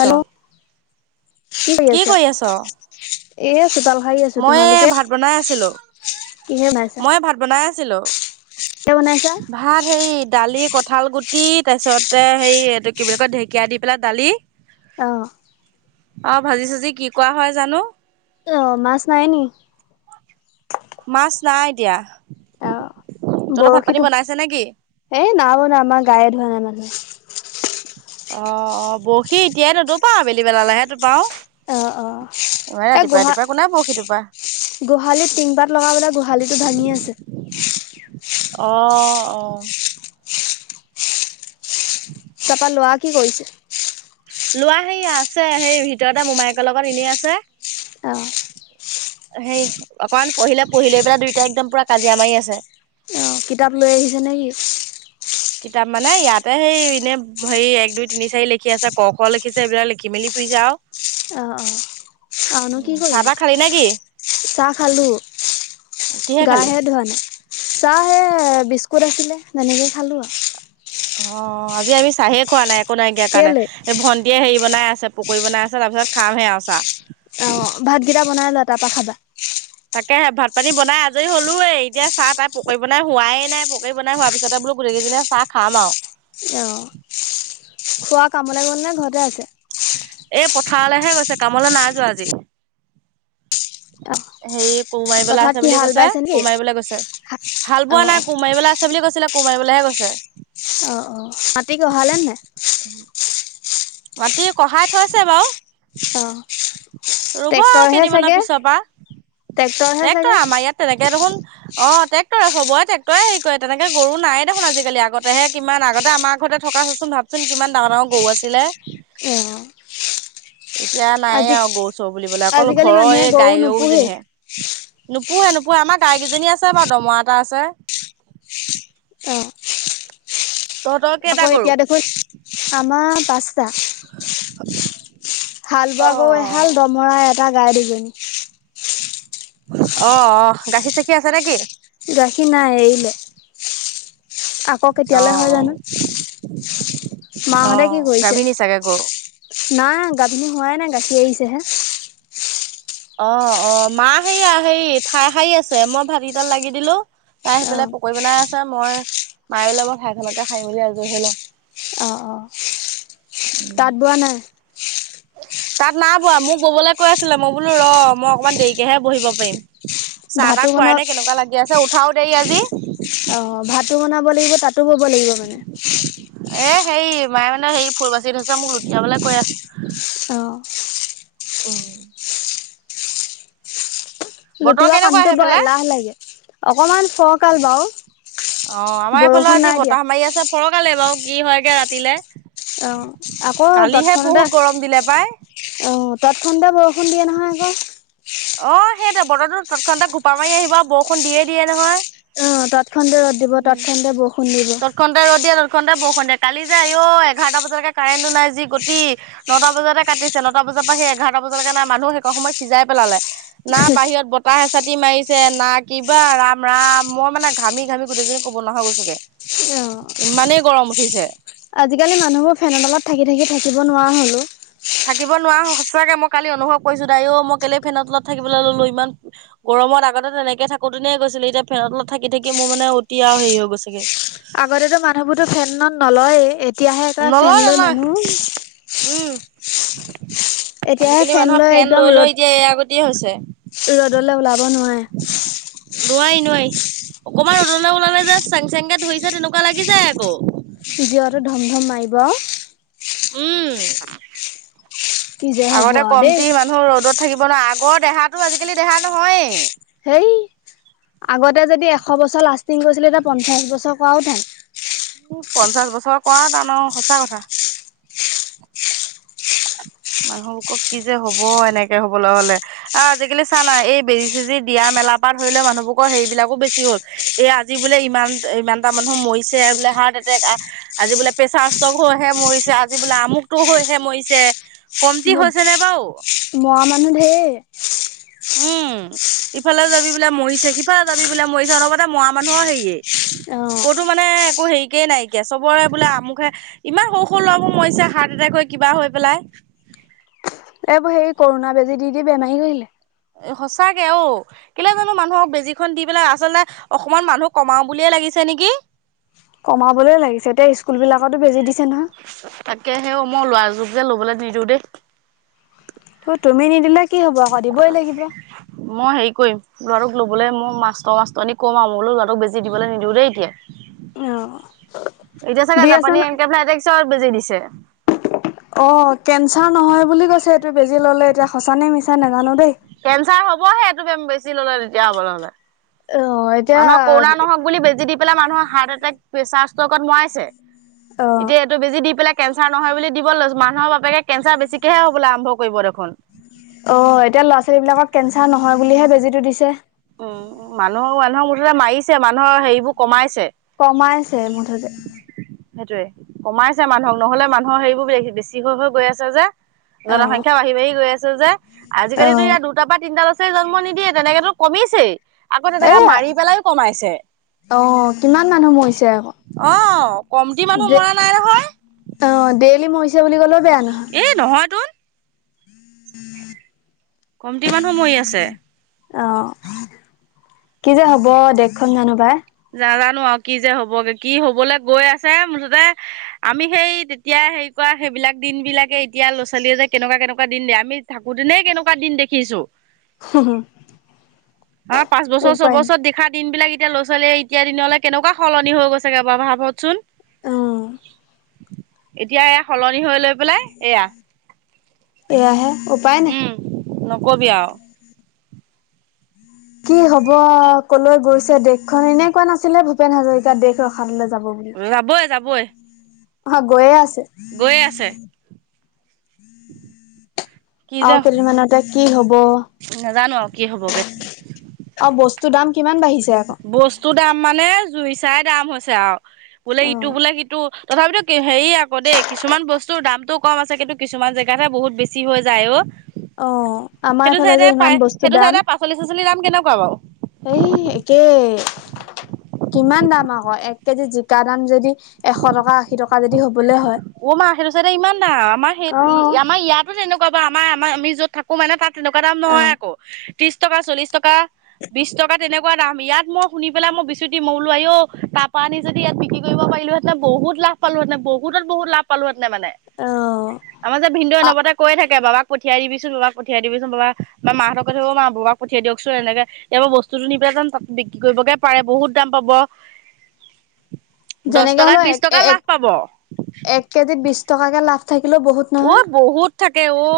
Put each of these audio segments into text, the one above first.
Hello কি কৰি আছ? এ চোতাল সাৰি আছো। মই তোমালোকে এই ভাত বনাই আছিলো। কিহে বনাইছা? মই ভাত বনাই আছিলো, কিহে বনাইছা? ভাত হেৰি দালি ক কঠাল গুটি তাৰপিছতে, হে এইটো কি বুলি কয়, ঢেকীয়া দি পেলাই দালি অ'। অ' ভাজি চাজি কি কোৱা হয় জানো। অ' মাছ নাই নেকি? মাছ নাই দিয়া। অ' বৰশীতটো, নেকি? এ নাই মানে আমাৰ গায়ে ধোৱা নাই মানে [inaudible] অ' বৰশি এতিয়াই নতোপা আবেলি বেলালৈ হে অ', অ', এইবাৰ এই ৰাতিপুৱা গোহা ৰাতিপুৱা কোনেই বৰশিটো গোহালিত টিনপাত লগাবলে গোহালিতো ভাঙি আছে। অ' অ'। চফা লোৱা কি কৰিছে? লোৱা হে আছে সেই ভিতৰতে মোমায়কৰ লগত এনেই আছে। অ', সেই অকমান পঢ়িলে, পঢ়িলে পেলাই দুইটাই একদম পুৰা কাজিয়া মাৰি আছে। অ' কিতাপ লৈ আহিছে নে কি? কিতাপ মানে ইয়াতে সেই এনে হেৰি এক দুই তিনি চাৰি লিখি আছে ক, খ, লিখিছে এইবিলাক লিখি মেলি [unintelligible] অ', অ' কি উম চাহ কৰিবি তাহ খালি নে কি চাহ খালী? কিহে গা খালি হে ধোৱা নাই। চাহ হে বিস্কুট আছিলে তেনেকে খালোঁ আ। অ', আজি আমি চাহে খোৱা নাই একো নাইকিয়া কাৰণে কেলে? এই ভণ্টিয়ে হেৰি বনাই আছে, পকৰি বনাই আছে তাৰ পিছত খামহে আৰু চাহ। অ', ভাতকেইটা বনাই লোৱা তাৰ পৰা খাবা। তাকে ভাত পানী বনাই আজৰি হ'লোয়ে, এতিয়া চাহ তাই পকৰী বনাই হোৱাই না, পকৰী বনাই হোৱাৰ পিছতে বোলো গোটেই কেইজনীয়ে চাহ খাম আৰু। অ', খুৰা কামলে গল নে ঘৰতে আছে? এই পথাৰলৈহে গৈছে কামলৈ নাই যোৱা আজি, অ হেৰি কোৰ মাৰিবলৈ পথাৰত আছে কি বুলি হাল কৈছে, বাইছে নেকি? কোৰ মাৰিবলৈ গৈছে। হাল অ বোৱা নাই কোমাৰিবলৈ আছে বুলি কৈছিলে কোমাৰিবলৈহে গৈছে। মাটিক কঢ়ালে নে নাই? মাটি কঢ়াই থৈছে বাৰু। অ'। ৰুব আৰু ট্ৰেক্টৰহে কেইদিনমানৰ চাগে পিছৰ পৰা, ট্ৰেক্টৰহে দেক তই চাগে। আমাৰ ইয়াত তেনেকে দেখোন অ', ট্ৰেক্টৰে চবৰে ট্ৰেক্টৰে হেৰি কৰে তেনেকে গৰু নাই দেখোন আজিকালি আগতেহে কিমান আগতে আমাৰ ঘৰতে থকাচোন ভাবচোন কিমান ডাঙৰ ডাঙৰ গৰু আছিলে। অ'। এতিয়া নায়ে আজি আৰু গৰু চৰু বুলিবলে অকল আজিকালি ঘৰৰ মানুহে এই গৰু গাই নোপোহেই। গৰুকেইজনীহে। নোপোহে নোপোহে আমাৰ গাইকেইজনী আছে বাৰু, দমৰা এটা আছে। তহঁতৰ কেইটা আকৌ গৰু এতিয়া দেখোন আমাৰ পাঁচটা। হাল অ বোৱা গৰু এহাল, দমৰা এটা, গাই দুজনী। অ', অ', গাখীৰ চাখীৰ আছে নে কি? গাখীৰ নাই এৰিলে। আকৌ অ কেতিয়ালৈ হয় জানো, অ মাহঁতে কি কৰিছে? গাভিনী চাগে গৰু নাই গাভিনী হোৱাই নাই গাখীৰ এৰিছেহে। অ', অ', মা সেয়া হেৰি ঠাই সাৰী আছে, মই ভাত কেইটাত লাগি দিলোঁ। তাই সেই অ ফালে পকৰি বনাই আছে, মই মায়ে ওলাবই ঠাইখনকে খাই মেলি আজৰি হৈ লওঁ। অ অ', তাত বোৱা নাই? তাত নাই বোৱা, মোক ববলৈ কৈ আছিলে মই বোলো ৰ মই অকনমান দেৰিকেহে বহিব পাৰিম। ভাতো চাহ-তাহ খুৱাই বনা নে কেনেকুৱা লাগি আছে উঠাও দেৰি আজি। অ', ভাতো বনাব লাগিব, তাতো বব লাগিব মানে। এ হেৰি মায়ে মানে সেই ফুল বাচি থৈছে মোক লুটিয়াবলে কৈ আছে। অ উম। বতৰ লুটিওৱা কেনেকুৱা কামটো বৰ সেইফালে এলাহ লাগে অকমান ফৰকাল বাৰু। অ' আমাৰ এইফালে বৰষুণ আজি নাই দিয়া বতাহ মাৰি আছে ফৰ'কালে বাৰু কি হয়গে ৰাতিলে। অ', আকৌ কালিহে তৎক্ষনাতে বহুত গৰম দিলে পাই অ'। তৎক্ষনাতে বৰষুণ দিয়ে নহয় আকৌ। অ' সেইটো বতৰো তৎক্ষনাতে ঘোপা মাৰি আহিব বৰষুণ দিয়ে দিয়ে নহয়। অ', তৎক্ষনতে ৰ'দ দিব, তৎক্ষনতে বৰষুন। তৎক্ষনতে ৰ'দ দিয়ে, তৎক্ষনতে। তৎক্ষনতে বৰষুন দিয়ে, কালি যে আইও এঘাৰটা বজালেকে কাৰেণ্টো নাই যি গতি, নটা বজাতে কাটিছে, নটা বজাত। বজাৰ পৰা সেই এঘাৰটা বজালকে নে মানুহে সময়ত সিজাই পেলালে না বাহিৰত বতাহ এচাতি মাৰিছে না। কিবা ৰাম ৰাম মই মানে ঘামি ঘামি গোটেইজনী ক'ব নোৱৰা হৈ গৈছো গে। অ ইমানেই গৰম উঠিছে। আজিকালি মানুহবোৰ ফেনৰ তলত থাকি থাকি থাকিব নোৱাৰা হলো। থাকিব নোৱাৰা সঁচাকে মই কালি অনুভৱ কৰিছোঁ দাইও মই কেলেই ফেনৰ তলত থাকিব ললো ইমান গৰমত আগতে তেনেকে থাকো। [unintelligible] দিনেই গৈছিলোঁ এতিয়া ফেনত তলত থাকি থাকি মোৰ মানে অতি আৰু হেৰি হৈ গৈছেগে আগতেতো মানুহবোৰতো ফেনত নলয়, এতিয়াহে এটা নলয় ফেন লৈ নলয়। মানুহ। উম, এতিয়াহে আজিকালি মানুহৰ ফেন একদম লৈ ৰ'দ লৈ এতিয়া এয়া গতিয়ে হৈছে। ৰ'দলৈ ওলাব নোৱাৰে। নোৱাৰি, নোৱাৰি, অকমান ৰদলে ওলালে যে চেং চেং কে ধৰিছে তেনেকুৱা লাগি যায় আকৌ। ভিডিঅ'টো ধমধম মাৰিব। [inaudible] উম, কি যে হ'ব আগতে আৰু দেই কমটি মানুহ ৰ'দত থাকিব ন' আগৰ দেহাটো আজিকালি দেহা নহয়েই। এই আগতে যদি এশ বছৰ লাষ্টিং কৰিছিলে এতিয়া পঞ্চাছ বছৰ কৰাও টান। পঞ্চাছ বছৰ কৰা টানো সঁচা কথা। [unintelligible] মানুহ [unintelligible] কি যে হব এনেকে হবলৈ হলে আৰু আজিকালি চা না এই বেজি চেজি দিয়া মেলা তাপা ধৰিলে মানুহবোৰকো হেৰি বিলাক বেছি হল এই আজি বোলে ইমান-ইমান এটা মানুহ মৰিছে বোলে হাত তাতে একা আজি বোলে প্ৰেচাৰ ষ্ট্ৰক হৈ হে মৰিছে আজি বোলে আমুকটো হৈহে মৰিছে কমটি হৈছে মৌদ নে বাৰু মৰা মানুহ ধেৰ। উম, ইফালে যাবি বোলে মৰিছে, সিফালে যাবি বোলে মৰিছে অলপতে মৰা মানুহৰ হেইয়েই। অ', ক'তো মানে একো হেৰিকেই নাইকিয়া চবৰে বোলে আমুকহে ইমান সৰু-সৰু ল'ৰাবোৰ হাৰ্ট এটেক কৈ কিবা হৈ পেলাই। এইবোৰ সেই কৰোনা বেজী দি -দি বেমাৰী কৰিলে। এ সঁচাকে ঔ কেলে জানো মানুহক বেজীখন দি পেলাই আচলতে অকমান মানুহ কমাও বুলিয়ে লাগিছ চেনেকি কমাবলৈ লাগিছে, এতিয়া স্কুল বিলাকতো বেজি দিছে নহয়। তাকেহেও, মই ল'ৰাটোক যে ল'বলৈ নিদিওঁ দেই। ও তুমি নিদিলে কি হ'ব আকৌ দিবই লাগিব। মই হেৰি কৰিম, ল'ৰাটোক ল'বলৈ মই মাষ্টৰ-মাষ্টৰনীক কম আৰু মোলো ল'ৰাটোক বেজি দিবলৈ নিদিওঁ দেই এতিয়া। অ'। এতিয়া চাগে দি আছে জাপানী ন এনকেফেলাইটিকছৰ বেজি দিছে। অ', কেঞ্চাৰ নহয় বুলি কৈছে এইটো বেজি ল'লে, এতিয়া সঁচানে, মিছা নোজানো দেই। কেঞ্চাৰ হ'বহে এইটো বেম-বেজী ল'লে তেতিয়া হ'বলে হ'লে। অ', এতিয়া মানুহৰ কৰোণা নহওক বুলি বেজি দি পেলাই মানুহৰ হাৰ্ট এটেক, প্ৰেছাৰ ষ্ট'কত মৰাইছে। অ', এতিয়া এইটো বেছি দি পেলাই কেঞ্চাৰ নহয় বুলি দিব লৈছ, মানুহৰ বাপেকে কেঞ্চাৰ বেছিকেহে হ'বলে আৰম্ভ কৰিব দেখোন। অ', এতিয়া ল'ৰা-ছোৱালী বিলাকক কেঞ্চাৰ নহয় বুলিহে বেজিটো দিছ উম, মানুহ-মানুহক মুঠতে মাৰিছে মানুহৰ হেৰিবোৰ কমাইছে। কমাইছে মুঠতে। সেইটোৱে, কমাইছে মানুহক নহ'লে মানুহৰ হেৰিবোৰ বে-বেছি হৈ হৈ গৈ আছে যে। অ', জনসংখ্যা বাঢ়ি বাঢ়ি গৈ আছে যে, আজিকালিতো অ', ইয়াত দুটা পা তিনিটা লছ চে জন্ম নিদিয়ে তেনেকেতো কমিছেই। আকৌ তেনেকা এয়া মাৰি পেলাইও কমাইছে, অ', কিমান মানুহ মৰিছে আকৌ অ'। কমটি মানুহ দে, মৰা নাই নহয় অ', ডেইলি মৰিছে বুলি ক'লেও বেয়া নহয়। এ নহয় তোন। কমটি মানুহ মৰি আছে। অ', কি যে হ'ব দেশখন জানো পায়। নাজানো আৰু কি যে হ'বগে কি হ'বলে গৈ আছে, মুঠতে আমি সেই তেতিয়াই হেৰি ক সেইবিলাক দিন বিলাকে এতিয়া ল'ৰা-ছোৱালীয়ে যে কেনেকুৱা কেনেকুৱা দিন দিয়ে, আমি থাকোতেনে কেনেকুৱা দিন দেখিছো। হ হ আ পাঁচ বছৰ, ছবছৰ দেখা দিন বিলাক এতিয়া লছ ছোৱালীয়ে এতিয়া দিনলে কেনেকুৱা সলনি হৈ গৈছেগে বাৰ ভাবকচোন। অ', এতিয়া এয়া সলন নি হৈ লৈ পেলাই এয়া, এয়াহে উপায় নাই। উম। নকবি আৰু। কি হ'ব, কলৈ গৈছে দেশখন, এনেই কোৱা নাছিলে ভূপেন হাজৰিকা দেশ ৰসাতলে যা যাবই, যাবই। অ', গৈয়ে আছে। গৈ আছে। [inaudible] আৰু কেইদিনমানতে কি হ'ব, নাজানো আৰু কি হ'বগে অ', বস্ত টোৰ দাম কিমান বাঢ়িছে? আকৌ। বস্তুৰ দাম মানে জুইছ চাই দাম হৈছে আৰু বোলে ইটো অ', বোলে সিটো, তথাপিতো কে হেৰি আকৌ দেই কিছুমান বস্তুৰ দাম টো কম আছে, কিন্তু কিছুমান জেগাত হে বহুত বেছি হৈ যায় অ'। অ', আমাৰ সেইটো এইফালে যে চাইডে ইমান পাই, বস্তুৰ সেইটো দাম চাইডে পাচলি-চাচলি দাম কেনেকুৱা বাৰু? এই একে। কিমান দাম আকৌ, এক কেজি জিকা দাম যদি এশ টকা, আশী টকা যদি হ অ', মা সেইটো সাইডে ইমান দাম, আমাৰ সেইত, অ', আমাৰ ইয়াতো তেনেকুৱা বাৰু আমাৰ-আমা, আমি য'ত থাকো মানে তাত তেনেকুৱা দাম নহয় অ', আকৌ, ত্ৰিশ টকা, চল্লিশ টকা, বিশ টকা তেনেকুৱা দাম, ইয়াত মই শুনি পেলাই মই বিচুতি, মৌলো আইঔ তাপা আনি যদি ইয়াত বিক্ৰী কৰিব পাইলোহেঁতেন, বহু বহুত লাভ পালোহেঁতেনে, বহুতত বহুত লাভ পালোহেঁতেনে মানে, আমাৰ যে ভিন্দই অনবতে কয় থাক কে বাবাক পঠিয়াই দিবিচোন, বাবাক পঠিয়াই দিবচোন বাবা, বা মাহঁতক কৈথে, অ', মা বাবাক পঠিয়াই দিয়কচোন এনেকে এইবোৰ বস্তু টো নিপে যেন তাত বিক্ৰী কৰিবগে পাৰে, বহুত দাম পাব। দহ যেনেকে টকাত, হ'লেও এক বিশ টকাৰ এক লাভ পাব। এক কেজিত বিশ টকাকে লাভ থাকিব উ বহুত থাকে অ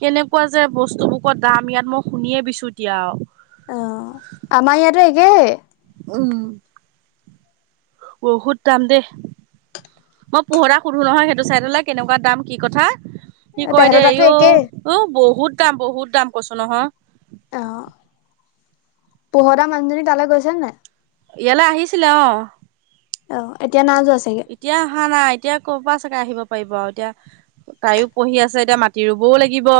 কেনেকুৱা যে বস্তুবোৰত দাম ইয়াত মই শুনিয়ে বিছুতি আও অ আমাৰ ইয়াতো একে উম বহুত দাম দে মই পোহৰা সুধো নহয় সেইটো চাইডলৈ কেনেকুৱা দাম কি কথা কি কয় তেহেতৰ দে তাতো ইও একেই উ বহুত দাম বহুত দাম কৈছো নহয় পোহতা মানুহজনী তালৈ গৈছে নাই ইয়ালৈ আহিছিলে অ অ এতিয়া না এতিয়া অহা নাই এতিয়া ক'ৰ পৰা চাগে আহিব পাৰিব আৰু এতিয়া তাইও পঢ়ি আছে এতিয়া মাটি ৰুবও লাগিব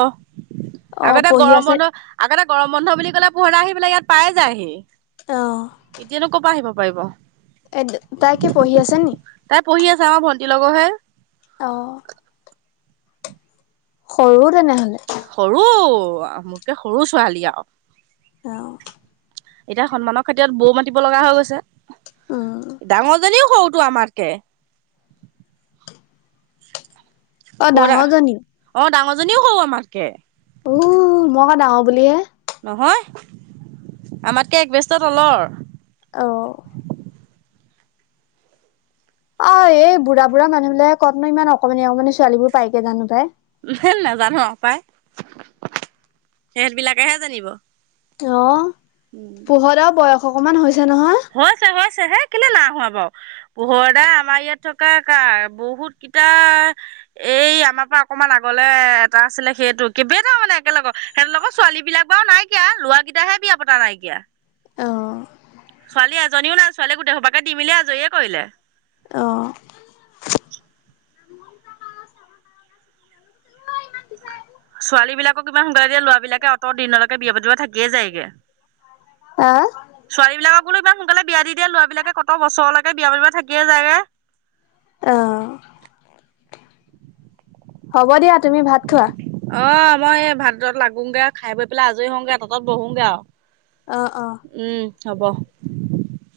অ', আগতে পঢ়ি গৰম আছে বন্ধ আগতে গৰম বন্ধ বুলি কলে পোহৰা আহি বলে ইয়াত পাই যায়হি অ', এতিয়ানো কব আহিব পাৰিব এ তাইকে পঢ়ি আছে নি তাই পঢ়ি আছে আমাৰ ভণ্টিৰ লগৰহে আহ সৰুও তেনেহলে সৰু মোৰকে সৰু ছোৱালী আ অ এতিয়া সন্মানৰ খাতিৰথত বৌ মাতিব লগা হৈ উম, গৈছে ডাঙৰজনীও সৰুটো আমাত কে অ', প ডাঙৰজনী অ ডাঙৰ জনীও হও আমাতকে উ মই ডাঙৰ বুলিহে নহয় আমাতকে একবেস্ত তলৰ অ অ এই বুঢ়া বুঢ় মানুহবিলাকেনো ইমান অকমানি অকমান ছোৱালী বোৰ পাইকে জানো পাই হ নাজানো পাই সেহত বিলাকেহে জানিব অ পোহতও বয়স অকমান হৈছে নহয় হৈছে হৈছে হে কেলৈ না হোৱা বাৰু পোহৰ দা আমাৰ ইয়াত থকা কাৰ বহুত ইতা এই আমাৰ পৰা অকণমান আগলে এটা আছিলে সেইটো কিবেইটা মানে একেলগে সিহঁত লগৰ ছোৱালী বিলাক বাৰু নাইকিয়া লৰা কেইটাহে বিয়া পতা নাইকিয়া অ ছোৱালী এজনীও নাই ছোৱালীয়ে গোটেই সোপাকে দি মেলি আজৰিয়ে কৰিলে অ ছোৱালী বিলাকক কিমান সোনকালে দিয়ে লৰাবালাকে অত দিনলৈকে বিয়া পতিব থাকিয়ে যায়গে [unintelligible] [unintelligible] বিলাকক বোলো ইমান সোনকালে বিয়া দি দিয়ে লৰাবিলাকে কত বছৰলৈকে বিয়া পাতিব থাকিয়ে যায় অ [inaudible] হ'ব দিয়া তুমি ভাত খোৱা অ মই এই ভাত লাগোগে খাই বৈ পেলাই আজৰি হওঁগে তাতঁত বহোগৈ আৰু অ অ উম হ'ব